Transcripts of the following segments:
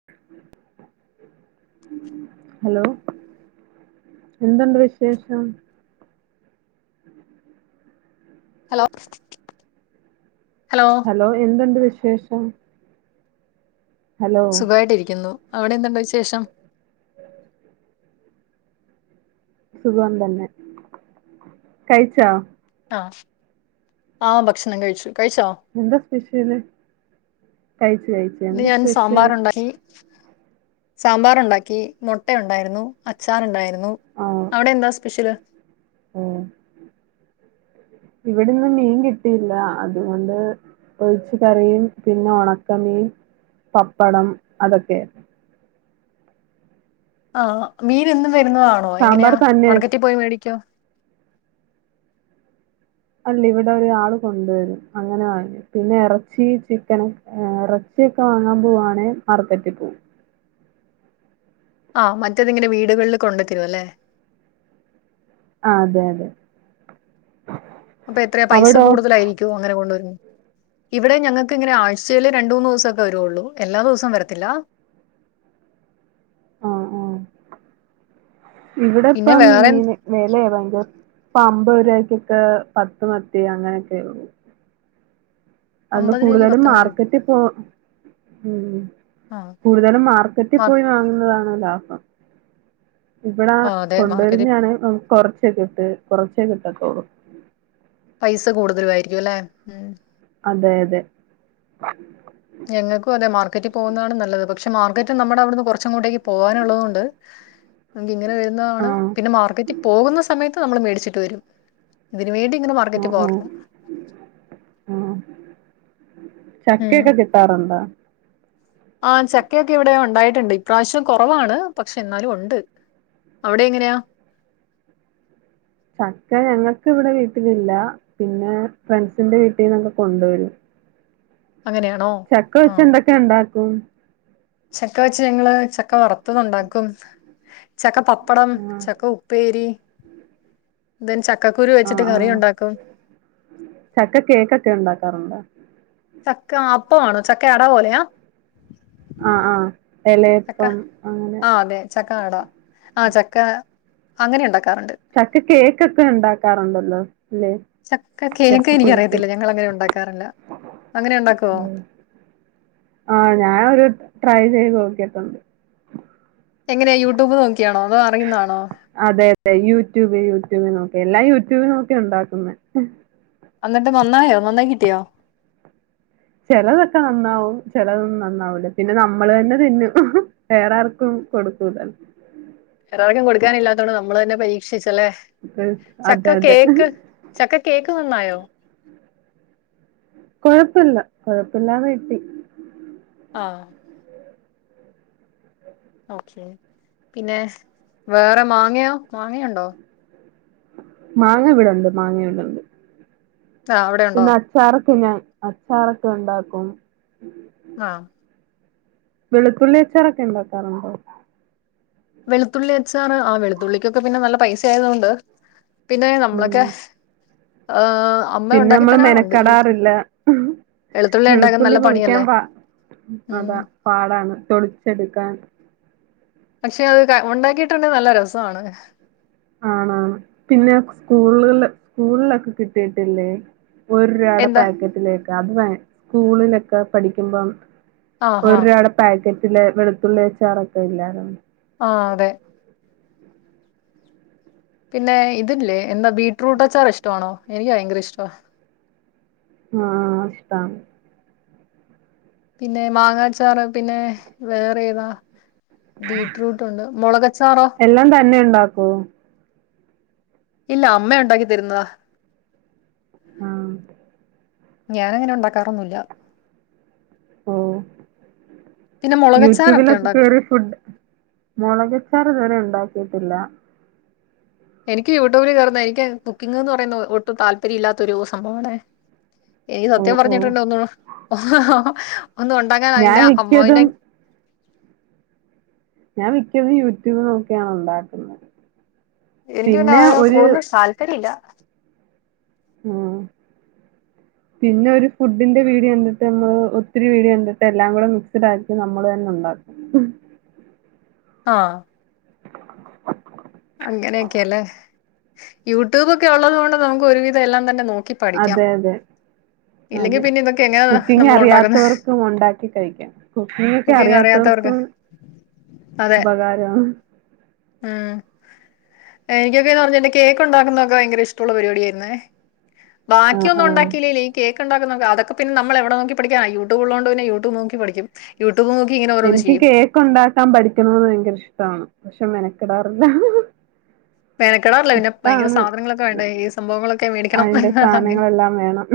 [unintelligible] Hello എന്തുണ്ട് വിശേഷം hello hello hello എന്തുണ്ട് വിശേഷം ഹലോ സുഖമായിട്ടിരിക്കുന്നു അവിടെ എന്തുണ്ട് വിശേഷം സുഖം തന്നെ കഴിച്ചോ ആഹ് ആഹ് ഭക്ഷണം കഴിച്ചു കഴിച്ചോ എന്താ സ്പെഷ്യല് കഴിച്ച് കഴിച്ചു ഇന്ന് എന്താ ഞാൻ സ്പെഷ്യൽ സാമ്പാറുണ്ടാക്കി സാമ്പാറുണ്ടാക്കി മുട്ട ഉണ്ടായിരുന്നു അച്ചാറുണ്ടായിരുന്നു അവിടെ എന്താ സ്പെഷ്യല് ഉം ഇവിടെന്ന് മീൻ കിട്ടിയില്ല അതുകൊണ്ട് ഒഴിച്ച് കറിയും പിന്നെ ഉണക്കമീൻ പപ്പടം അതൊക്കെ ആഹ് മീനെന്നും വരുന്നതാണോ സാമ്പാർ എങ്ങനെയാ തന്നെ വെച്ച് മാർക്കറ്റിൽ പോയി മേടിക്കോ അല്ല ഇവിടെ ഒരാള് കൊണ്ടുവരും അങ്ങനെ വാങ്ങിയെ പിന്നെ ഇറച്ചി ചിക്കന് ഇറച്ചിയൊക്കെ വാങ്ങാൻ പോവാണേ മാർക്കറ്റിൽ പോകും ആഹ് മറ്റേതിങ്ങനെ വീടുകളിൽ കൊണ്ടത്തരും അല്ലേ ആഹ് അതെ അതെ അപ്പൊ എത്രയ പൈസ അവിടോ കൂടുതലായിരിക്കുവോ അങ്ങനെ കൊണ്ടുവരുന്നതിന് ഇവിടെ ഞങ്ങൾക്ക് ഇങ്ങനെ ആഴ്ചയിൽ രണ്ട് മൂന്ന് ദിവസക്കെ വരൂള്ളൂ എല്ലാ ദിവസം വരത്തില്ല പിന്നെ ഇവിടെപ്പം വേറെ മീന് വിലയ ഭയങ്കര ഇപ്പ അമ്പത് രൂപക്കൊക്കെ പത്ത് മത്തി അങ്ങനെയൊക്കെള്ളൂ അതണ്ട് അമ്പത് രൂപയ്ക്ക് കൂടുതലും പത്തെണ്ണം കിട്ടും മാർക്കറ്റിൽ പോ ഉം ആഹ് കൂടുതലും മാർക്കറ്റിൽ പോയി വാങ്ങുന്നതാണ് ലാഭം ഇവിടാ ആഹ് അതെ മാർക്കറ്റിൽ കൊണ്ടുവരുന്നാണെ നമുക്ക് കൊറച്ചേ കിട്ടെ കൊറച്ചേ കിട്ടത്തുള്ളൂ പൈസ കൂടുതലായിരിക്കും അല്ലെ ഉം അതെ അതെ ഞങ്ങൾക്കും അതെ മാർക്കറ്റിൽ പോകുന്നതാണ് നല്ലത് പക്ഷെ മാർക്കറ്റ് നമ്മുടെ അവിടുന്ന് കുറച്ചങ്ങോട്ടേക്ക് പോകാനുള്ളതുകൊണ്ട് നമുക്ക് ഇങ്ങനെ വരുന്നതാണ് ആഹ് പിന്നെ മാർക്കറ്റിൽ പോകുന്ന സമയത്ത് നമ്മൾ മേടിച്ചിട്ട് വരും അതിനു വേണ്ടി ഇങ്ങനെ മാർക്കറ്റിൽ പോവാറില്ല ഉം ഉം. ചക്കക്കെ കിട്ടാറുണ്ടോ ആഹ് ചക്കക്കെ ഇവിടെ ഉണ്ടായിട്ടുണ്ട് ഇപ്രാവശ്യം കുറവാണ് പക്ഷെ എന്നാലും ഉണ്ട് അവിടെ എങ്ങനെയാ ചക്ക ഞങ്ങൾ ക്കിവിടെ വീട്ടിലില്ല പിന്നെ ഫ്രണ്ട്സിന്റെ വീട്ടിന്നൊക്കെ കൊണ്ടുവരും അങ്ങനെയാണോ ചക്ക ആ വെച്ച് എന്തൊക്കെ ഉണ്ടാക്കും ചക്ക വെച്ച് ഞങ്ങള് ചക്ക വറുത്തതുണ്ടാക്കും ചക്ക പപ്പടം ആഹ് ചക്ക ഉ ഉപ്പേരി ഇത ചക്കക്കുരു വെച്ചിട്ട് ആഹ് ആഹ് കറിയുണ്ടാക്കും ചക്ക കേക്കൊക്കെ ഉണ്ടാക്കാറുണ്ടോ ചക്ക അപ്പം ആണോ ചക്ക അട പോലെയ ആഹ് ആഹ് ചക്ക എലയപ്പം അങ്ങനെ ആ അതെ ചക്ക അട ആഹ് ചക്ക അങ്ങനെ ഉണ്ടാക്കാറുണ്ട് ചക്ക കേക്കൊക്കെ ഉണ്ടാക്കാറുണ്ടല്ലോ അല്ലേ ചക്ക കേക്ക് എനിക്കറിയത്തില്ല ഞങ്ങൾ അങ്ങനെ ഉണ്ടാക്കാറില്ല അങ്ങനെ ഉണ്ടാക്കോ ആ ഞാനൊരു ട്രൈ ചെയ്ത് നോക്കിയിട്ടുണ്ട് എങ്ങനെ യൂട്യൂബ് നോക്കിയാണോ അതോ അറിയുന്നാണോ അതെ അതെ യൂട്യൂബ് യൂട്യൂബ് നോക്കി എല്ലാം യൂട്യൂബ് നോക്കി ഉണ്ടാക്കുന്നെ എന്നിട്ട് നന്നായോ നന്നായി കിട്ടിയോ ചെലതൊക്കെ നന്നാവും ചെലതൊന്നും നന്നാവൂല പിന്നെ നമ്മള് തന്നെ തിന്നും വേറാർക്കും കൊടുക്കൂല്ല വേറാർക്കും കൊടുക്കാനില്ലാത്തോണ്ട് നമ്മളന്നെ പരീക്ഷിച്ചല്ലേ അതെ ചക്ക അതെ കേക്ക് ചക്ക കേക്ക് നന്നായോ കുഴപ്പില്ല കൊഴപ്പില്ലാതെ കിട്ടി ആഹ് ഓക്കെ പിന്നെ വേറെ മാങ്ങയോ മാങ്ങയുണ്ടോ മാങ്ങ ഇവിടുണ്ട് മാങ്ങ ഇവിടുണ്ട് ആഹ് അവിടെയുണ്ടോ? പിന്നെ അച്ചാറൊക്കെ ഞാൻ അച്ചാറൊക്കെ ഉണ്ടാക്കും ആഹ് വെളുത്തുള്ളി അച്ചാറൊക്കെ ഇണ്ടാക്കാറുണ്ടോ വെളുത്തുള്ളി അച്ചാർ ആ വെളുത്തുള്ളിക്കൊക്കെ പിന്നെ നല്ല പൈസ ആയതോണ്ട് പിന്നെ ഉം നമ്മളൊക്കെ ആഹ് പിന്നെ നമ്മള് മെനക്കടാറില്ല ഉണ്ടാക്കാൻ വെളുത്തുള്ളി നല്ല പെളിക്കാൻ പണിയല്ലേ. പാ ഉം അതാ പാടാണ് തെളിച്ചെടുക്കാൻ പക്ഷെ അത് ഉണ്ടാക്കിയിട്ടുണ്ടങ്കിൽ നല്ല രസമാണ് ആണ് ആണ് പിന്നെ സ്കൂളിൽ സ്കൂളിലൊക്കെ കിട്ടിയിട്ടില്ലേ ഒരു രൂപയുടെ എന്താ പാക്കറ്റിലേക്ക് അത് വ സ്കൂളിലൊക്കെ പഠിക്കുമ്പം ആഹ് ഒരു ആഹ് രുപയുടെ പാക്കറ്റില് വെളുത്തുള്ളിയച്ചാറൊക്കെ ഇല്ലായിരുന്നേ ആഹ് അതെ പിന്നെ ഇതില്ലേ എന്താ ബീറ്റ്റൂട്ട് അച്ചാർ ഇഷ്ടമാണോ എനിക്ക് ഭയങ്കര ഇഷ്ടവാ ആഹ് അത് ഇഷ്ടാണ് പിന്നെ മാങ്ങാച്ചാർ പിന്നെ വേറെ ഏതാ ബീറ്റ്റൂട്ടുണ്ട് മുളകച്ചാറോ എല്ലാം തന്നെ ഇണ്ടാക്കൂവോ ഇല്ല അമ്മ ഉണ്ടാക്കി തരുന്നതാ ആഹ് ഞാൻ അങ്ങനെ ഉണ്ടാക്കാറൊന്നു ഇല്ല ഓഹ് പിന്നെ മുളകച്ചാറൊക്കെ യൂട്യൂബിലൊക്കെ ഉണ്ടാക്കും. കേറി ഫുഡ് മുളകച്ചാർ ഇതുവരെ ഉണ്ടാക്കിയിട്ടില്ല എനിക്ക് യൂട്യൂബിൽ കയറുന്നത് എനിക്ക് കുക്കിംങ്ങ് എന്ന് പറയുന്ന ഒട്ടും താല്പര്യം ഇല്ലാത്തൊരു സംഭവമാണ് എനിക്ക് ഓ സത്യം ഓ പറഞ്ഞിട്ടുണ്ടെങ്കിൽ ഒന്ന് ഒന്നും ഇണ്ടാക്കാൻ ഞാൻ അറിയില്ല അമ്മ പിന്നെ മിക്കതും ഞാൻ മിക്കതും യൂട്യൂബ് നോക്കിയാണ് ഉണ്ടാക്കുന്നെ എനിക്ക് പിന്നെ അതിനകത്ത് ഒന്നും താല്പര്യമില്ല ഉം പിന്നെ ഒരു ഫുഡിന്റെ വീഡിയോ കണ്ടിട്ട് നമ്മള് ഒത്തിരി വീഡിയോ കണ്ടിട്ട് എല്ലാം കൂടെ മിക്സ്ഡ് ആക്കി നമ്മൾ തന്നെ ഉണ്ടാക്കും ഉം ആഹ് അങ്ങനെയൊക്കെല്ലേ യൂട്യൂബ് ഒക്കെ ഉള്ളത് കൊണ്ട് നമുക്ക് ഒരുവിധം എല്ലാം തന്നെ നോക്കി പഠിക്കാം. അതെ അതെ ഇല്ലെങ്കി അതെ പിന്നെ ഇതൊക്കെ എങ്ങനെ കുക്കിംഗ് നമ്മൾ ഉണ്ടാക്കുന്നെ അറിയാത്തവർക്കും ഉണ്ടാക്കി കഴിക്കാം കുക്കിംഗ് ഒക്കെ അറിയാത്തവർക്കും ഉപകാരാ മ്മ് എനിക്കൊക്കെന്ന് പറഞ്ഞിട്ടുങ്കിൽ കേക്ക്ണ്ടാക്കുന്നതൊക്കെ ഭയങ്കര ഇഷ്ടുള്ള പരിപാടി ആയിരുന്നേ ആ ബാക്കിയൊന്നും ആ ഉണ്ടാക്കിലേല് കേക്ക് ഉണ്ടാകുന്നെ ഒകെ അതൊക്കെ പിന്നെ നമ്മൾ എവിടെ നോക്കി പഠിക്കാനാ യൂട്യൂബ് ഉള്ളതോണ്ട് പിന്നെ യൂട്യൂബ് നോക്കി പഠിക്കും യൂട്യൂബ് നോക്കി ഇങ്ങ എനിക്ക് കേക്കു ഉണ്ടാക്കാൻ പഠിക്കണേ ഭയങ്കര ഇഷ്ടാണ് പക്ഷെ മെനകെടാറില്ല മെനക്കെടാറില്ല പിന്നെ ഭയങ്കര സാധനങ്ങളൊക്കെ വേണ്ട ഈ സംഭവങ്ങളൊക്കെ മേടിക്കണം അതിന്റെ അങ്ങ സാധനങ്ങളെല്ലാം വേണം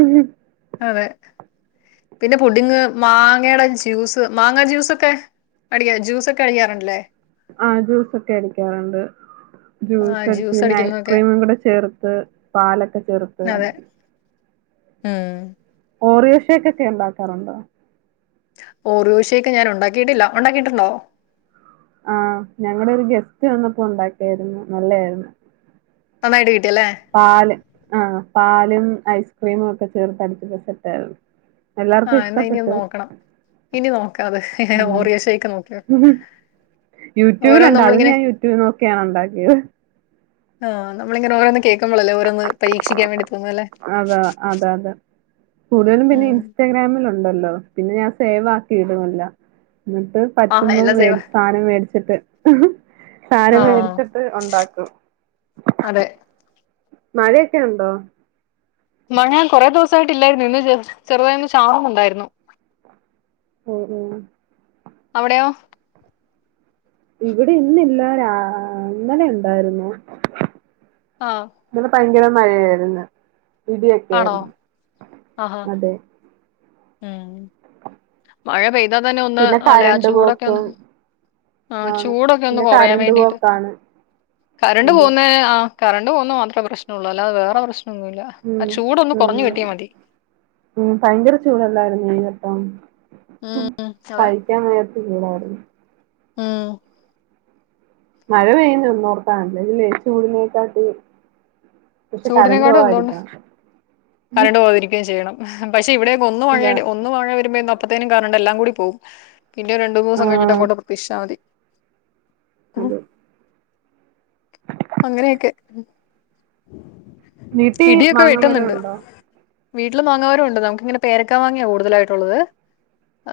അതെ പിന്നെ പുടിങ്ങ് മാങ്ങയുടെ ജ്യൂസ് മാങ്ങ ജ്യൂസൊക്കെ അടിക്കാ ജ്യൂസ ഒക്കെ അടിക്കാറുണ്ട്ല്ലേ ആഹ ജ്യൂസൊക്കെ അടിക്കാറുണ്ട് ആ ജ്യൂസ് അടിച്ചു പിന്നെ അടിക്കുന്നതൊക്കെ ഐസ്ക്രീമും കൂടെ ചേർത്ത് പാലൊക്കെ ചേർത്ത് അതെ അടിക്കും ഉം ഓറിയോ ഷേക്ക് ഒക്കെ ഉണ്ടാക്കാറുണ്ടോ ഒറിയോ ശൈഖ് ഞാൻ ഉണ്ടാക്കിയിട്ടില്ല. ഉണ്ടാക്കിയിട്ടുണ്ടോ ആ ഞങ്ങളടെ ഒരു ഗെസ്റ്റ് വന്നപ്പോ ഉണ്ടാക്കിയായിരുന്നു നല്ലയിരുന്നു. നന്നായിട്ട് കീട്ടിയല്ലേ. പാല ആ പാലും ഐസ്ക്രീമും ഒക്കെ ചേർത്ത് അടിച്ചിപ്പോ സെറ്റ ആയിരുന്നു എല്ലാർക്കും ആഹ് എന്നാ ഇനി ഒന്ന് ഇഷ്ടപ്പെട്ട് നോക്കണം. ഇനി നോക്കാ അത് ഓറിയഷക്ക് നോക്ക യൂട്യൂബിലണ്ട്. അതും ഞാൻ യൂട്യൂബിൽ നോക്കിയാണ് ഉണ്ടാക്കിയത് ആഹ നമ്മളങ്ങെ ഓരോന്ന് കേൾക്കുമ്പോല്ലേ ഓരോന്ന് പരീക്ഷിക്കാൻ വേണ്ടി തോന്നും അല്ലേ? അതെ അതെ അതെ കൂടുതലും പിന്നെ ഉം ഇൻസ്റ്റഗ്രാമിൽ ഉണ്ടല്ലോ പിന്നെ ഞാൻ സേവാ ആക്കിടും എല്ലാം എന്നിട്ട് ആഹ് പറ്റുമ്പം എല്ലാം സേവാ. സാധനം മേടിച്ചിട്ട് സാധനം ആഹ് മേടിച്ചിട്ട് ഉണ്ടാക്കും. അതെ മഴയൊക്കെ ഉണ്ടോ മഴയാ കുറേ ദിവ സയിട്ടല്ലായിരുന്നു. ഇന്ന് ചെറുതായിന്ന് ചാറുന്നു ഉണ്ടായിരുന്നു. മ് മ് അവിടെയോ ഇവിടെ ഇന്നില്ല രാ ഇന്നലെ ഇണ്ടായിരുന്നു. ആഹ ഇന്നലെ ഭയങ്കര മഴയായിരുന്നു ആണോ? ഇടിയൊക്കൊയിരുന്നു. ആഹാ അതെ. ഉം മഴ പെയ്താ തന്നെ ഒന്ന് പിന്നെ അല്ല ആ കരണ്ട് ചൂടൊക്കെ ഒന്ന് പോക്കും ആ ആണ് ചൂടൊക്കെ ഒന്ന് പിന്നെ കൊറയാൻ കരണ്ട് വേണ്ടിട്ട. പോക്കാണ് കരണ്ട് അതെ പോകുന്നേ ആ. കറണ്ട് പോന്ന മാത്രേ പ്രശ്നം ഉള്ളൂ. അല്ലാ വേറെ പ്രശ്നൊന്നുമല്ല. ആ ഉം ചൂടൊന്ന് കുറഞ്ഞു കിട്ടിയാ മതി. ഉ ഭയങ്കര ചൂടല്ലായിരുന്നു ഈ വട്ടം ഉം. അതെ ഞാൻ വിയർത്തു [unintelligible] ഉം. മഴ പെയ്യുന്ന ഒന്നോർത്താണല്ല ഇല്ലേ ചൂടിനേക്കാട്ടി ചൂടിനേക്കാട്ടി ഒന്നുടെ കരണ്ട് പോതിരിക്കുകയും ചെയ്യണം. പക്ഷെ ഇവിടെയൊക്ക ഒന്ന് വ അതാ മഴണ്ട ഒന്ന് മഴവരുമ്പത്തേന്ന് അപ്പത്തേനും കരണ്ട് എല്ലാം കൂടി പോകും പിന്നെ രണ്ടു മൂന്ന് ആ ദിവസം കഴിഞ്ഞിട്ട് അങ്ങോട്ട് പ്രതീക്ഷാ മതി. അതെ അങ്ങനെയൊക്കെ. വീട്ടിൽ ഇടിയൊക്കെ മാങ്ങമരം വെട്ടുന്നുണ്ട്. ഉണ്ടോ വീട്ടിൽ മാങ്ങാമരവും ഉണ്ട് നമുക്ക്ങ്ങന പേരക്കാ മാങ്ങയാ കൂടുതലായിട്ടുള്ളത്.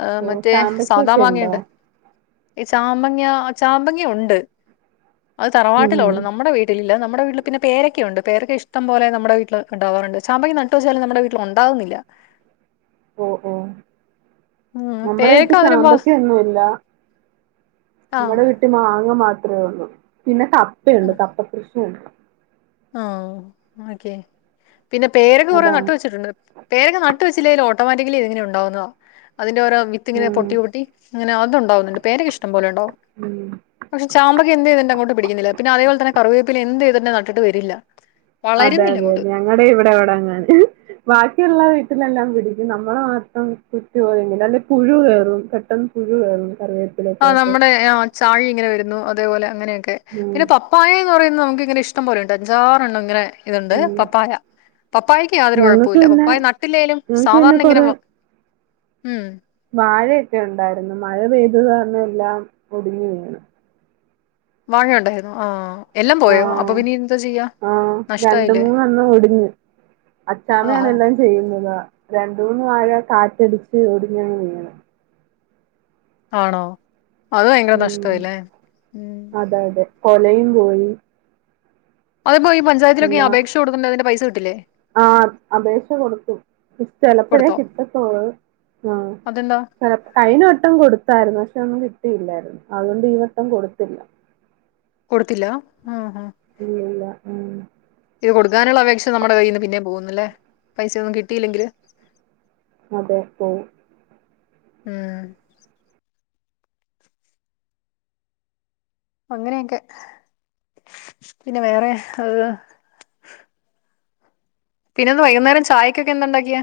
ആഹ് ഓ മറ്റേ സാദാ ചാമ്പക്കൊക്കെ ഉണ്ടോ മാങ്ങയണ്ട് ഈ ചാമ്പങ്ങ ചാമ്പങ്ങ ഉണ്ട്. അത് ഉം തറവാട്ടിലോള്ള. നമ്മുടെ വീട്ടിലില്ല. നമ്മുടെ വീട്ടില്ന്ന പേരക്കണ്ട്. പേരക്കെ ഇഷ്ടം പോലെ നമ്മ വീട്ടിൽ ഉണ്ടാവറണ്ട്. ചാമ്പ [unintelligible] നമ്മുടെ വീട്ടിൽ ഉണ്ടാവുന്നില്ല ഓഹ് ഓഹ് ഉം നമ്മുടെ പേരക്ക വീട്ടിൽ അതിനുമ്പോ ചാമ്പക്കൊന്നുംല്ല. ആ നമ്മടെ വീട്ടിൽ. മാങ്ങ മാത്രമേ ഒള്ളു. പിന്നെ കപ്പയുണ്ട് കപ്പ കൃഷിയുണ്ട്. ആഹ് ഓക്കെ. പിന്നെ പേരക്കെ കുറെ നട്ട് അതാണ് വെച്ചിട്ടുണ്ട്. പേരക്കനട്ട വെച്ചില്ലേൽ ഓട്ടോമാറ്റിക്കലി ഇങ്ങെ ഉണ്ടാവുന്നതാ അതിന്റെ ഓരോ വിത്തി ഇങ്ങെ ഉം പൊട്ടി പൊട്ടിങ്ങനെ അതുണ്ടാവുന്നുണ്ട്.. പേരക്കഇഷ്ടം പോലെ ഉണ്ടാവു ഉം പക്ഷെ ചാമ്പക എന്ത് ചെയ്തി അങ്ങോട്ട് പിടിക്കുന്നില്ല. പിന്നെ അതപോലെ തന്നെ കറിവേപ്പിൽ എന്ത് തിട്ട് നട്ടിട്ട് വരില്ല. അത വളരുന്നില്ല അതെ അതെ അങ്ങോട്ട് ഞങ്ങളടെ ഇവിടെ എവിടെങ്ങന ബാക്കിയുള്ള വീട്ടിലെല്ലാം പിടിക്കും' നമ്മളെ മാത്രം കുറ്റ പോയെങ്കിൽ അല്ല പുഴു കയറും പെട്ടെന്ന് പുഴു കേറും. കറിവേപ്പില്. ആഹ് നമ്മുടെ ആ ചാഴ ഇങ്ങനെ വരുന്നു. അതേപോലെ അങ്ങനെയൊക്കെ ഉം പിന്നെ [unintelligible] പായ എന്ന് പറയുന്നത് നമുക്ക് ഇങ്ങന ഇഷ്ടംപലെയണ്ട്ഞ്ചാറെണ്ണംങ്ങനെ ഇതുണ്ട് ഉം പപ്പായ പപ്പായക്ക് യാതൊരു ഞങ്ങക്ക് കുഴപ്പമില്ല പിന്നെ പപ്പായ നട്ടില്ലെലും ഞങ്ങക്ക് പിന്നെ സാധാരണ ഇങ്ങനെ കൊറെ ഉം വാഴയൊക്കെ ഉണ്ടായിരുന്നു മഴ പെയ്തതാരണം എല്ലാം ഒടിഞ്ഞ് വീണു വാഴ ഉണ്ടായിരുന്നു ആഹ് എല്ലാം പോയോ ആഹ് അപവിനിയന്ത ചെയ്യാ ആഹ് നഷ്ടമായി രണ്ട് മൂന്നാണം ഓടിഞ്ഞു ആഹാ അച്ചാമയണല്ലാം ചെയ്യുന്നത് രണ്ട മൂന്ന് വാഴ കാറ്റടിച്ച് ഓടിഞ്ഞാണ് വീണു ആണോ അത് ഭയങ്കര ഉം നഷ്ടയിലെ ഉം അതെ അതെ കൊലയും പോയി അതപ്പോ ഈ പഞ്ചായത്തിലൊക്ക അപേക്ഷ കൊടുക്കണ്ടണ്ട് അന്റെ പൈസ കിട്ടില്ലേ ആഹ് അപേക്ഷ കൊടുത്തും ചിലപ്പോഴേ കൊടുത്തോ കിട്ടതൊള്ളു അതെന്താ ആഹ് കഴിഞ്ഞ വട്ടം കൊടുത്തായിരുന്നു പക്ഷെ ഒന്നും കിട്ടിയില്ലായിരുന്നു അതുകൊണ്ട് ഈ വട്ടം കൊടുത്തില്ല കൊടുത്തില്ല ആഹ് ആഹ് ഇല്ലല്ല ആഹ് ഇത് കൊടുക്കാനുള്ള അപേക്ഷ നമ്മുടെ കയ്യിൽ നിന്ന് പിന്നെ പോകുന്നില്ലല്ലേ പൈസ ഒന്നും കിട്ടിയില്ലെങ്കില് അതെ പോകും ഉം അങ്ങനെയൊക്കെ പിന്നെ വേറെ ഏഹ് പിന്നെന്ന് വൈകുന്നേരം ചായക്കെ എന്തണ്ടാക്കിയാ